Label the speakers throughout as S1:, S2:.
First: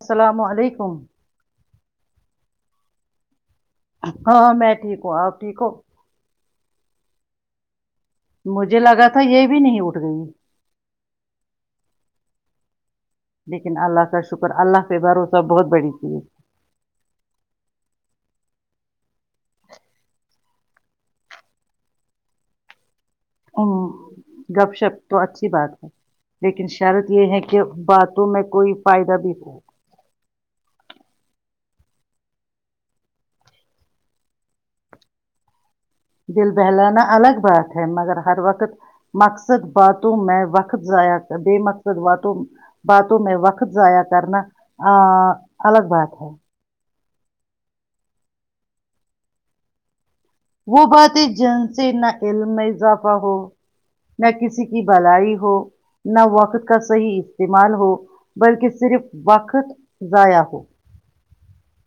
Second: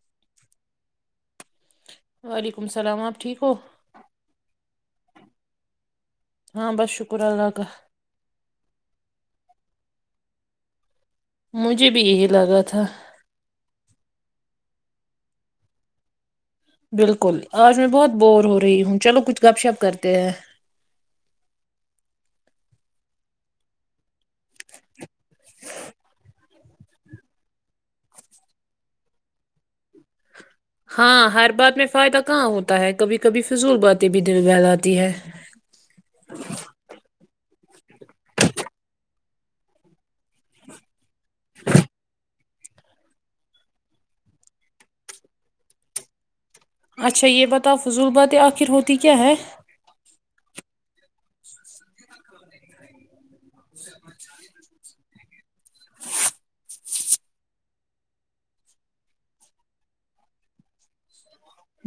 S1: السلام علیکم
S2: وعلیکم السلام آپ ٹھیک ہو
S1: ہاں میں ٹھیک ہوں آپ ٹھیک ہو
S2: ہاں بس شکر اللہ کاا
S1: مجھے لگا تھا یہ بھی نہیں اٹھ گئی
S2: مجھے بھی یہی لگا تھا
S1: لیکن اللہ کا شکر اللہ سے بھروسہ بہت بڑی تھیے
S2: بالکل آج میں بہت بور ہو رہی ہوں چلو کچھ گپ شپ کرتے ہیں
S1: گپ شپ تو اچھی بات ہے لیکن شرت یہ ہے کہ باتوں میں کوئی فائدہ بھی ہو
S2: ہاں ہر بات میں فائدہ کہاں ہوتا ہے کبھی کبھی فضول باتیں بھی دل بہلاتی ہے
S1: دل بہلانا الگ بات ہیں مگر ہر وقت مقصد باتوں میں وقت ضائع بب مقصد وات باتوں میں وقت ضائع کرنا الگ بات ہے
S2: اچھا یہ بتاؤ فضول باتیں آخر ہوتی کیا ہے
S1: وہ بات ہے جن سے نہ علم میں اضافہ ہو نہ کسی
S2: اچھ [inaudible]
S1: کی بالائی ہو نہ وقت کا صحیح استعمال ہو بلکہ صرف وقت ضائع ہو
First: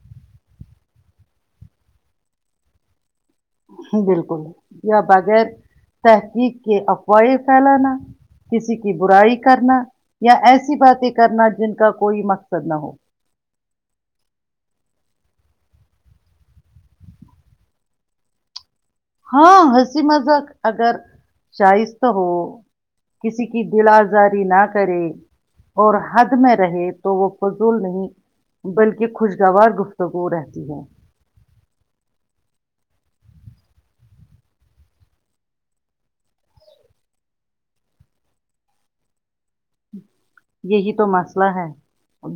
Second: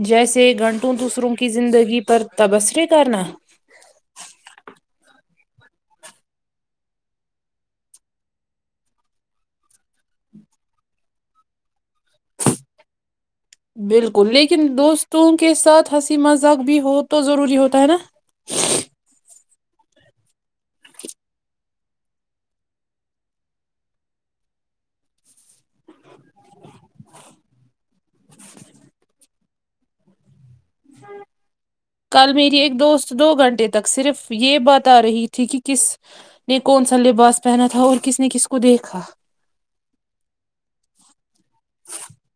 S2: جیسے گھنٹوں دوسروں کی زندگی پر تبصرے کرنا
S1: بالکل یا بغیر تحقیق کے افواہیں پھیلانا کسی کی برائی کرنا یا ایسی باتیں کرنا جن کا کوئی مقصد نہ ہو
S2: بالکل لیکن دوستوں کے ساتھ ہنسی مذاق بھی ہو تو ضروری ہوتا ہے نا
S1: ہاں ہنسی مذہق اگر شائستہ ہو کسی کی دل آزاری نہ کرے اور حد میں رہے تو وہ فضول نہیں بلکہ خوشگوار گفتگو رہتی ہے
S2: کل میری ایک دوست دو گھنٹے تک صرف یہ بات آ رہی تھی کہ کس نے کون سا لباس پہنا تھا اور کس نے کس کو دیکھا
S1: یہی تو مسئلہ ہے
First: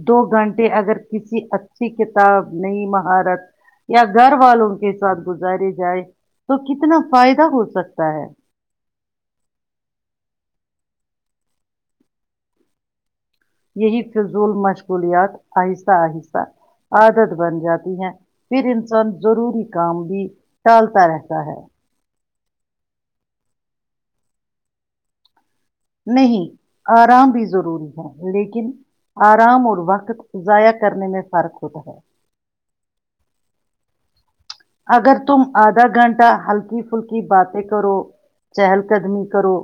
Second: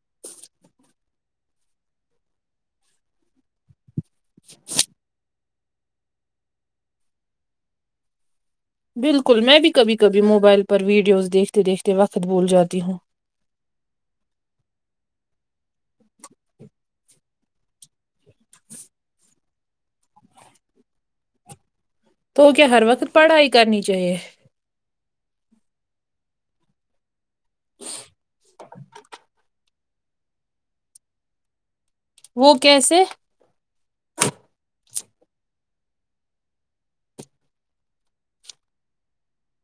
S1: دو گھنٹے اگر کسی اچھی کتاب نئی مہارت یا گھر والوں کے ساتھ گ گزارے جائے تو کتنا فائدہ ہو سکتا ہے
S2: بالکل میں بھی کبھی کبھی موبائل پر ویڈیوز دیکھتے دیکھتے وقت بھول جاتی ہوں
S1: یہی فضول مشغولیات آہستہ آہستہ عادت بن جاتی ہیں پھر انسان ضروری کام بھی ٹالتا رہتا ہے
S2: تو کیا ہر وقت پڑھائی کرنی چاہیے
S1: نہیں آرام بھی ضروری ہے لیکن آرام اور وقت ضائع کرنے میں فرق ہوتا ہے
S2: وہ کیسے
S1: اگر تم آدھا گھنٹہ ہلکی پھلکی باتیں کرو چہل قدمی کرو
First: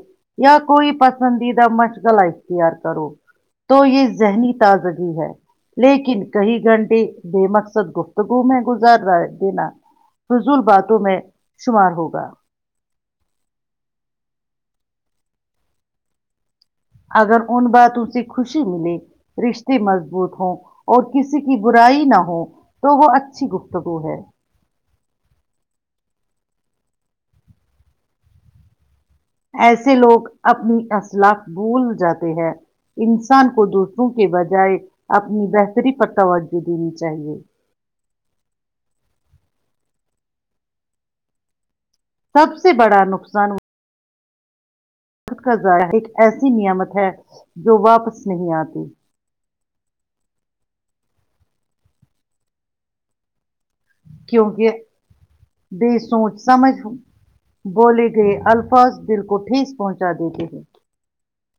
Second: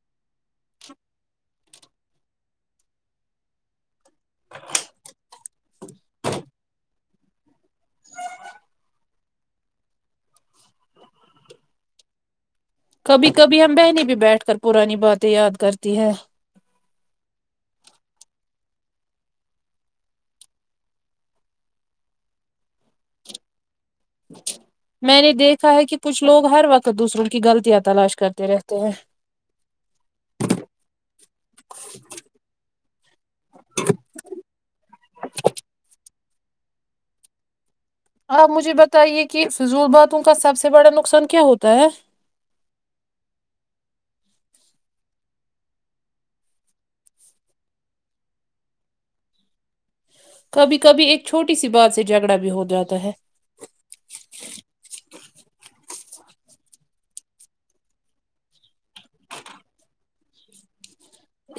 S1: یا کوئی پسندیدہ مشغلہ اختیار کرو تو یہ ذہنی تازگی ہے لیکن کئی گھنٹے بے مقصد گفتگو میں گزارنا یہ فضول باتوں میں شمار ہوگا
S2: کبھی کبھی ہم بہنیں بھی بیٹھ کر پرانی باتیں یاد کرتی ہے
S1: اگر ان باتوں سے خوشی ملے رشتے مضبوط ہوں اور کسی کی برائی نہ ہو تو وہ اچھی گفتگو ہے
S2: میں نے دیکھا ہے کہ کچھ لوگ ہر وقت دوسروں کی غلطیاں تلاش کرتے رہتے ہیں
S1: ایسے لوگ اپنی اصلاق بھول جاتے ہیں انسان کو دوسروں کے بجائے اپنی بہتری پر توجہ دینی چاہیے
S2: آپ مجھے بتائیے کہ فضول باتوں کا سب سے بڑا نقصان کیا ہوتا ہے
S1: سب سے بڑا نقصان وقت کا ضائع ایک ایسی نعمت ہے جو واپس نہیں آتی
S2: کبھی کبھی ایک چھوٹی سی بات سے جھگڑا بھی ہو جاتا ہے
S1: کیونکہ دیش سوچ سمجھ بولے گئے الفاظ دل کو ٹھیس پہنچا دیتے ہیں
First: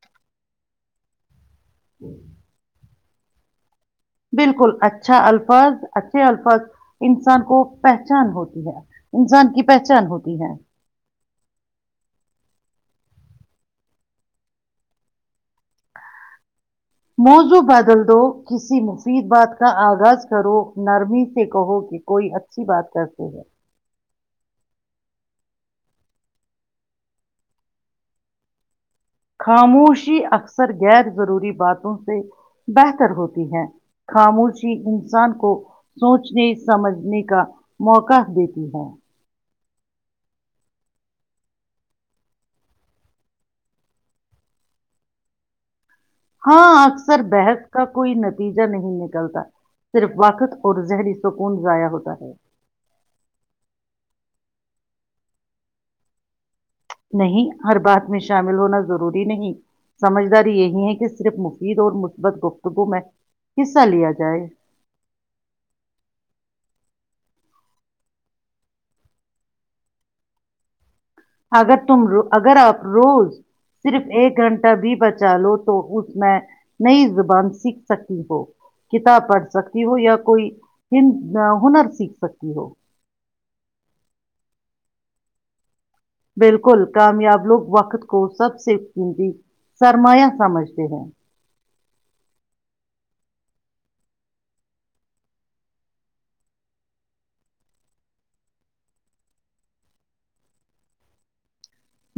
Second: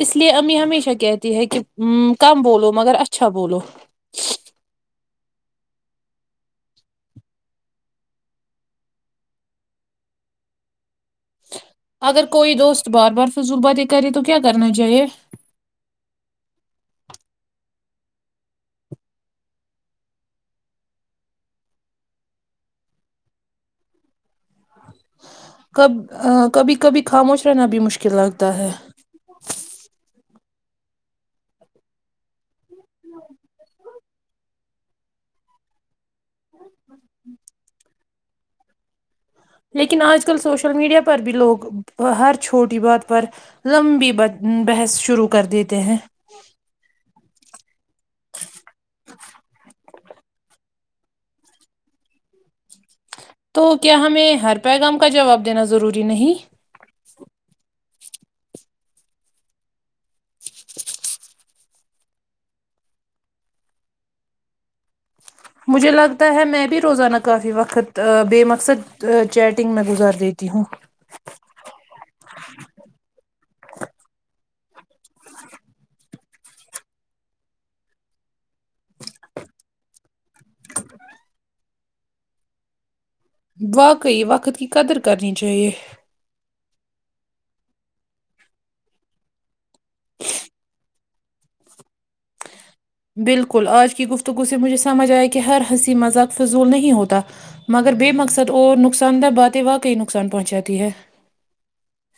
S2: اس لیے امی ہمیشہ کہتی ہے کہ ہاں کم بولو مگر اچھا بولو
S1: بالکل اچھا الفاظ اچھے الفاظ انسان کو پہچان ہوتی ہے انسان کی پہچان ہوتی ہے
S2: اگر کوئی دوست بار بار فضول باتیں کرے تو کیا کرنا چاہیے
S1: موضو بدل دو کسی مفید بات کا آغاز کرو نرمی سے کہو کہ کوئی اچھی بات کرتے ہیں
S2: کب کبھی کبھی خاموش رہنا بھی مشکل لگتا ہے
S1: خاموشی اکثر اکثر غیر ضروری باتوں سے بہتر ہوتی ہے خاموش انسان کو سوچنے سمجھنے کا موقع دیتی ہے
S2: لیکن آج کل سوشل میڈیا پر بھی لوگ ہر چھوٹی بات پر لمبی بحث شروع کر دیتے ہیں
S1: ہاں اکثر بحث کا کوئی نتیجہ نہیں نکلتا صرف وقت اور ذہنی سکون ضائع ہوتا ہے
S2: تو کیا ہمیں ہر پیغام کا جواب دینا ضروری نہیں
S1: نہیں ہر بات میں شامل ہونا ضروری نہیں سمجھداری یہی ہے کہ صرف مفید اور مثبت گفتگو میں حصہ لیا جائے
S2: مجھے لگتا ہے میں بھی روزانہ کافی وقت بے مقصد چیٹنگ میں گزار دیتی ہوں
S1: اگر تم اگر آپ روز صرف ایک گھنٹہ بھی بچا لو تو اس میں نئی زبان سیکھ سکتی ہو کتاب پڑھ سکتی ہو یا کوئی ہ ہنر سیکھ سکتی ہو
S2: واقعی وقت کی قدر کرنی چاہیے
S1: بالکل کامیاب لوگ وقت کو سب سےفکی سرمایا سمجتے ہیں
S2: بالکل آج کی گفتگو سے مجھے سمجھ آیا کہ ہر ہنسی مذاق فضول نہیں ہوتا مگر بے مقصد اور نقصان دہ باتیں واقعی نقصان پہنچاتی ہیں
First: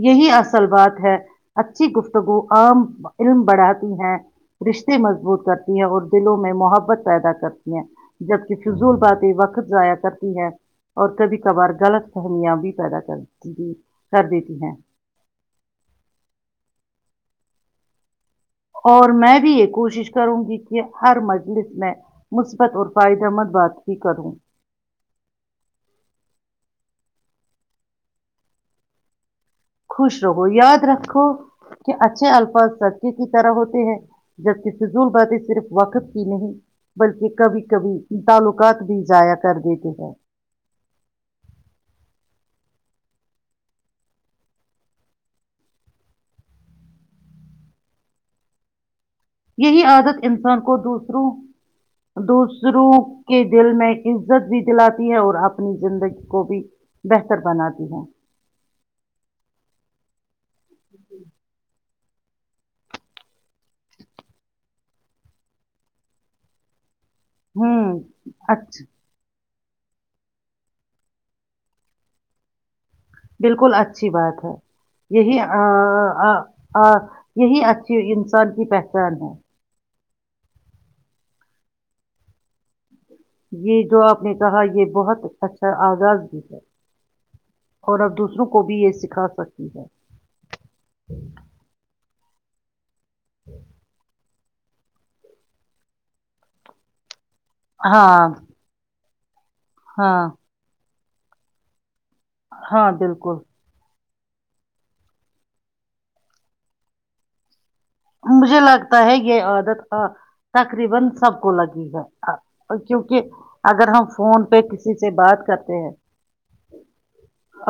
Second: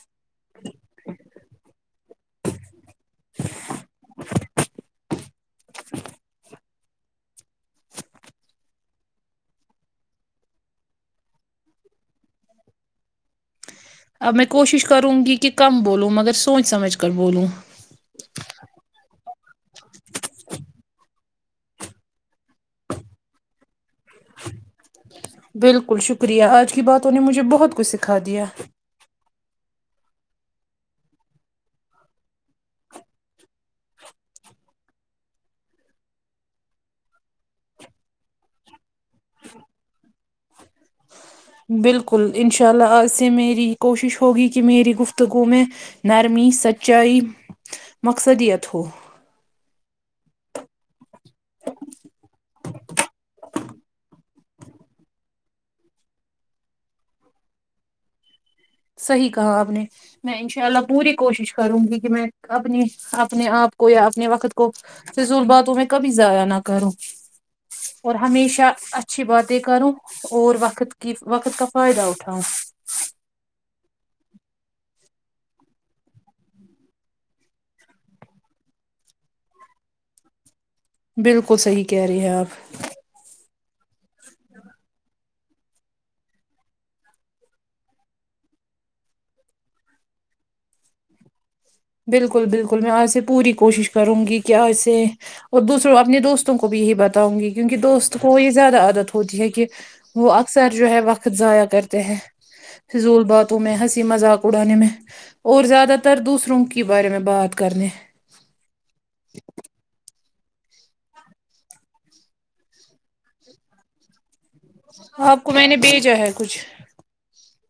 S1: یہی اصل بات ہے اچھی گفت تگو عام علم بڑھاتی ہیں رشتے مضبوط کرتی ہیں اور دلوں میں محبت پیدا کرتی ہیں جبکہ فضول باتیں وقت ضائع کرتی ہیں اور کبھی کبھار غلط فہمیاں بھی پیدا کرتی
S2: اب
S1: سردی
S2: میں کوشش کروں گی کہ کم بولو مگر سوچ سمجھ آج کل بولوں
S1: اور میں بھی ایک کوشش کروں گی کہ ہر مرض لس میں مثبت اور فائد امد بات بھی کروں
S2: بالکل شکریہ آج کی بہت تو نے مجھے بہت کچھ سکھا دیا
S1: خوش رہو یاد رکھو کہ اچھے الفاظ سڑکے کی طرح ہوتے ہیں جبکہ فضول باتیں صرف وقت کی نہیں بلکہ کبھی کبھی تعلقات بھی ضائع کر دیتے ہیں
S2: بالکل انشاء اللہ آج سے میری کوشش ہوگی کہ میری گفتگو میں نرمی سچائی مقصدیت ہو
S1: یہی عادت انسان کو دوسروں دوسروں کے دل میں عزت بھی دلاتی ہے اور اپنی زندگی کو بھی بہتر بناتی ہے
S2: صحی کہا آپ نے میں انشاء اللہ پوری کوشش کروں گی کہ میں اپنی اپنے آپ کو یا اپنے وقت کو فضول باتوں میں کبھی ضائع نہ کروں
S1: ہوں
S2: اور ہمیشہ
S1: اچھا
S2: اچھی بات تے کرو اور وقت کی وقت کا فائدہ اٹھاؤں
S1: بالکل اچھی بات ہے یہی یہی اچھی انسان کی پہچان ہے
S2: بالکل صحیح کہہ رہے ہیں آپ
S1: یہ جو آپ نے کہا یہ بہت اچھا آغاز بھی ہے اور اب دوسروں کو بھی یہ سکھا سکتی ہے
S2: بالکل بالکل میں آج میں پوری کوشش کروں گی کیا وسے اور دوسروں اپنے دوستوں کو بھی یہی بات ہوں گی کیونکہ دوست
S1: ہاں
S2: کو یہ زیادہ عادت پجی کہ
S1: ہاں
S2: وہ اکثر جو ہے وقت تضاع کر ہیں
S1: ہاں
S2: فضول
S1: بالکل
S2: باتوں میں ہنس مذاق اڑانے میں اور زیادہ تر دوسروں کے کے بارے میں بات کرنے
S1: مجھے لگتا ہے کہ عورت تقریبا سب کو لگے گا کیونکہ اگر ہم پہ کسی سے بات
S2: آپ کو میں
S1: کرتے
S2: نے
S1: ہیں
S2: بھیجا ہے کچھ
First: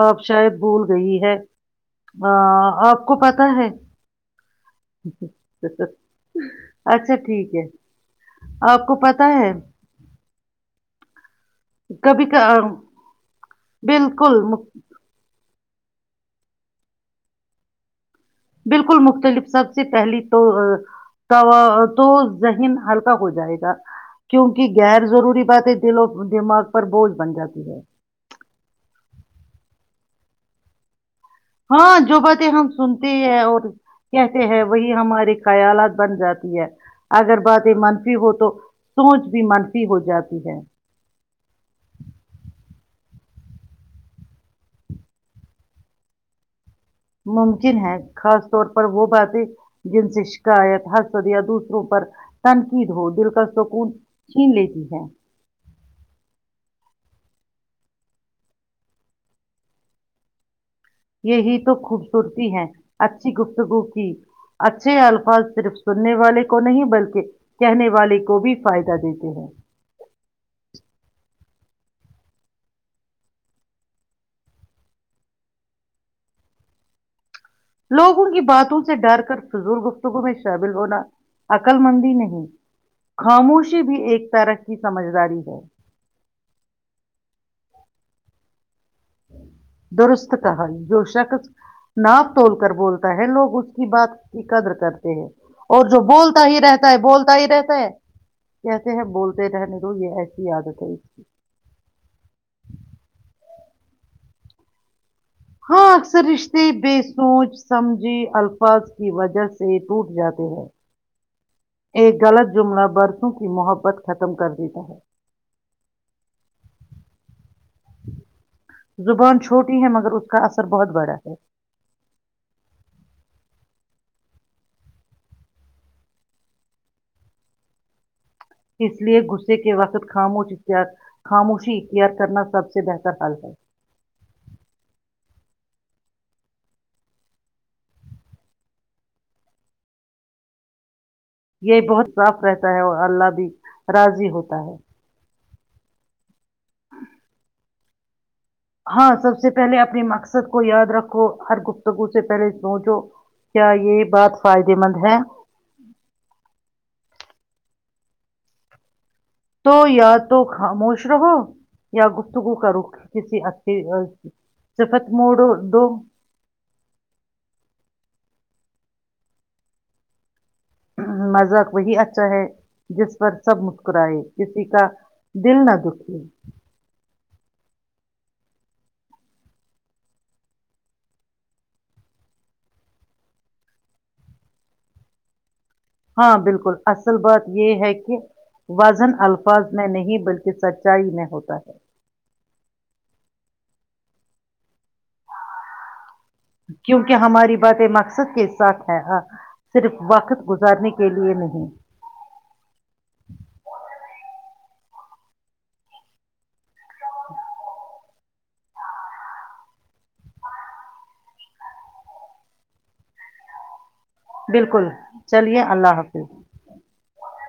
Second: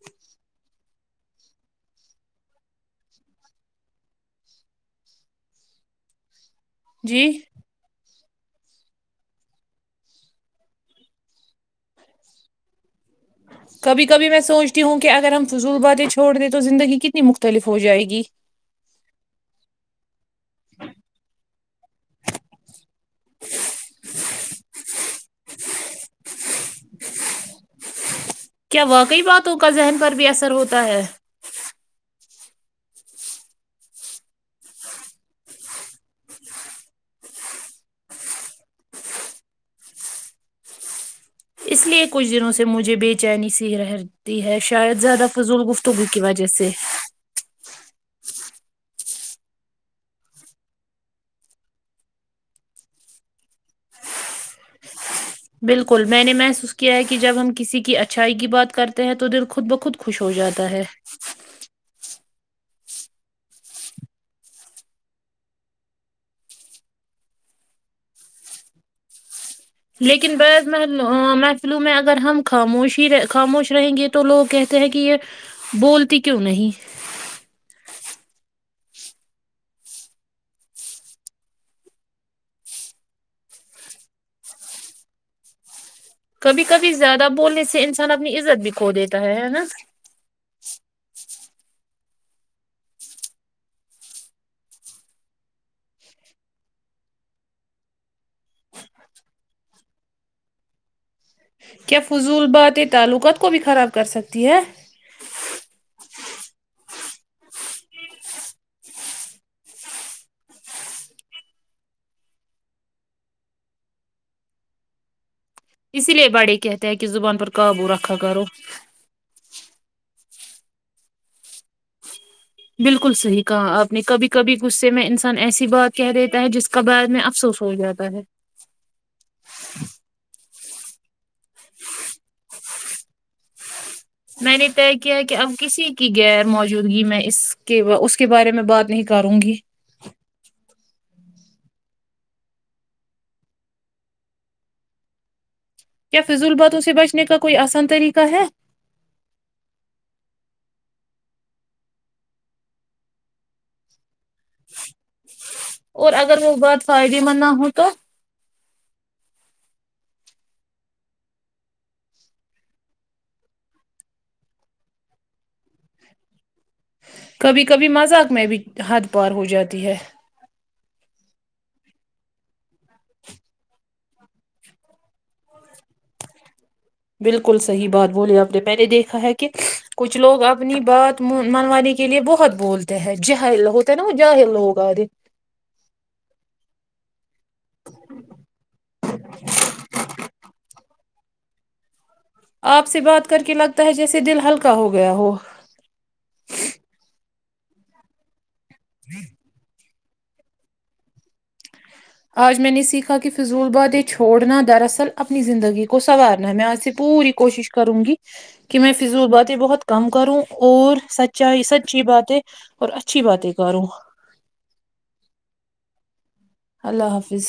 S1: آپ شاید بھول گئی ہے آپ کو پتا ہے اچ س تو اچھا
S2: جی
S1: ٹھیک ہے آپ کو پتا ہے کبھی کا
S2: کبھی کبھی میں سوچتی ہوں کہ اگر ہم فضول باتیں چھوڑ دے تو زندگی کتنی مختلف ہو جائے گی
S1: بالکل مختلف سب سے پہلی تو تو تو ذہن ہلکا ہو جائے گا کیونکہ غیر ضروری باتیں دلوں دماغ پر بوجھ بن جاتی ہے
S2: کیا وا کئی باتوں کا ذہن پر بھی اثر ہوتا ہے
S1: ہاں جو باتیں ہم سنتے ہیں اور کہتے ہیں وہی ہمارے خیالات بن جاتی ہے اگر باتیں منفی ہو تو سوچ بھی منفی ہو جاتی ہے
S2: اس لیے کچھ دنوں سے مجھے بے چینی سی رہتی ہے شاید زیادہ فضول گفتگو کی وجہ سے
S1: ممکن ہے خاص طور پر وہ باتیں جن سے شکایت حسد یا دوسروں پر تنقید ہو دل کا سکون چھین لیتی ہے
S2: بالکل میں نے محسوس کیا ہے کہ جب ہم کسی کی اچھائی کی بات کرتے ہیں تو دل خود بخود خوش ہو جاتا ہے
S1: یہی تو خوب سرتی ہیں اچھی گفتگو کی اچھے الفاظ صرف سننے والے کو نہیں بلکہ کہنے والے کو بھی فائدہ دیتے ہیں
S2: لیکن بعض مح محفلو میں اگر ہم خاموش ہی خاموش رہیں گے تو لوگ کہتے ہیں کہ یہ بولتی کیوں نہیں
S1: لوگوں کی باتوں سے ڈر کر فضول گفتگو میں شامل ہونا عقل مندی نہیں خاموشی بھی ایک طرح کی سمجھداری ہے
S2: کبھی کبھی زیادہ بولنے سے انسان اپنی عزت بھی کھ دیتا ہے ہے نا
S1: درست کہا جو شخص ناپ توول کر بولتا ہے لوگ اس کی بات کی قدر کرتے ہیں اور جو بولتا ہی رہتا ہے بولتا ہی رہتا ہے کہتے ہیں بولتے رہنے دو یہ ایسی عادت ہے اس کی
S2: کیا فضول بات یہ تعلقات کو بھی خراب کر سکتی ہے
S1: ہاں اکثر رشتے بے سوچ سمجھی الفاظ کی وجہ سے ٹوٹ جاتے ہیں ایک غلط جملہ برسوں کی محبت ختم کر دیتا ہے
S2: اسی لیے بڑے کہتے ہیں کہ زبان پر قابو رکھا کرو
S1: زبان چھوٹی ہے مگر اس کا اثر بہت بڑا ہے
S2: بالکل صحیح کہا آپ نے کبھی کبھی غصے میں انسان ایسی بات کہہ دیتا ہے جس کا بعد میں افسوس ہو جاتا ہے
S1: اس لیے غصے کے وقت خاموش ا کیا خاموشی اخ کیئت کرنا سب سے بہتر حل ہے
S2: میں نے طے کیا کہ اب کسی کی غیر موجودگی میں اس کے اس کے بارے میں بات نہیں کروں گی
S1: یہ بہت صاف رہتا ہے اور اللہ بھی راضی ہوتا ہے
S2: کف فضل باتوں سے بچنے کا کوئی آسان طریقہ ہے
S1: ہاں سب سے پہلے اپنے مقصد کو یاد رکھو ہر گفتگو سے پہلے سوچو کیا یہ بات فائدے مند ہے
S2: اور اگر وہ بہت فائدے مند نہ ہو تو
S1: تو یا تو خاموش رہو یا گفتگو کرو کسی اھی صفت موڑ دو
S2: کبھی کبھی مذاق میں بھی حد پار ہو جاتی ہے
S1: مذاق وہی اچھا ہے جس پر سب مسکرائے کسی کا دل نہ دکھیے
S2: بالکل صحیح بات بولی آپ نے میں نے دیکھا ہے کہ کچھ لوگ اپنی بات منوانے کے لے بہت بولتے ہیں جر ہوتا ہے نا وہ جاہر لوگ آدے
S1: ہاں بالکل اصل بات یہ ہے کہ وزن الفاظ میں نہیں بلکہ سچ اچائی میں ہوتا ہے
S2: آپ سے بات کر کے لگتا ہے جیسے دل ہلکا پکا ہو گیا وہ
S1: کیونکہ ہماری مقصد کےس سکھ ہے ہاں صرف وقت گزارنے کے لیے نہیں
S2: آج میں نے سیکھا کہ فضول باد یہ چھوڑنا دراصل اپنی زندگی کو سنوارنا ہے میں آج سے پوری کوشش کروں گی کہ میں فضول باتیں بہت کم کروں اور سچائی سچی باتیں اور اچھی باتیں کروں
S1: بالکل چلیے اللہ حافظ
S2: اللہ حافظ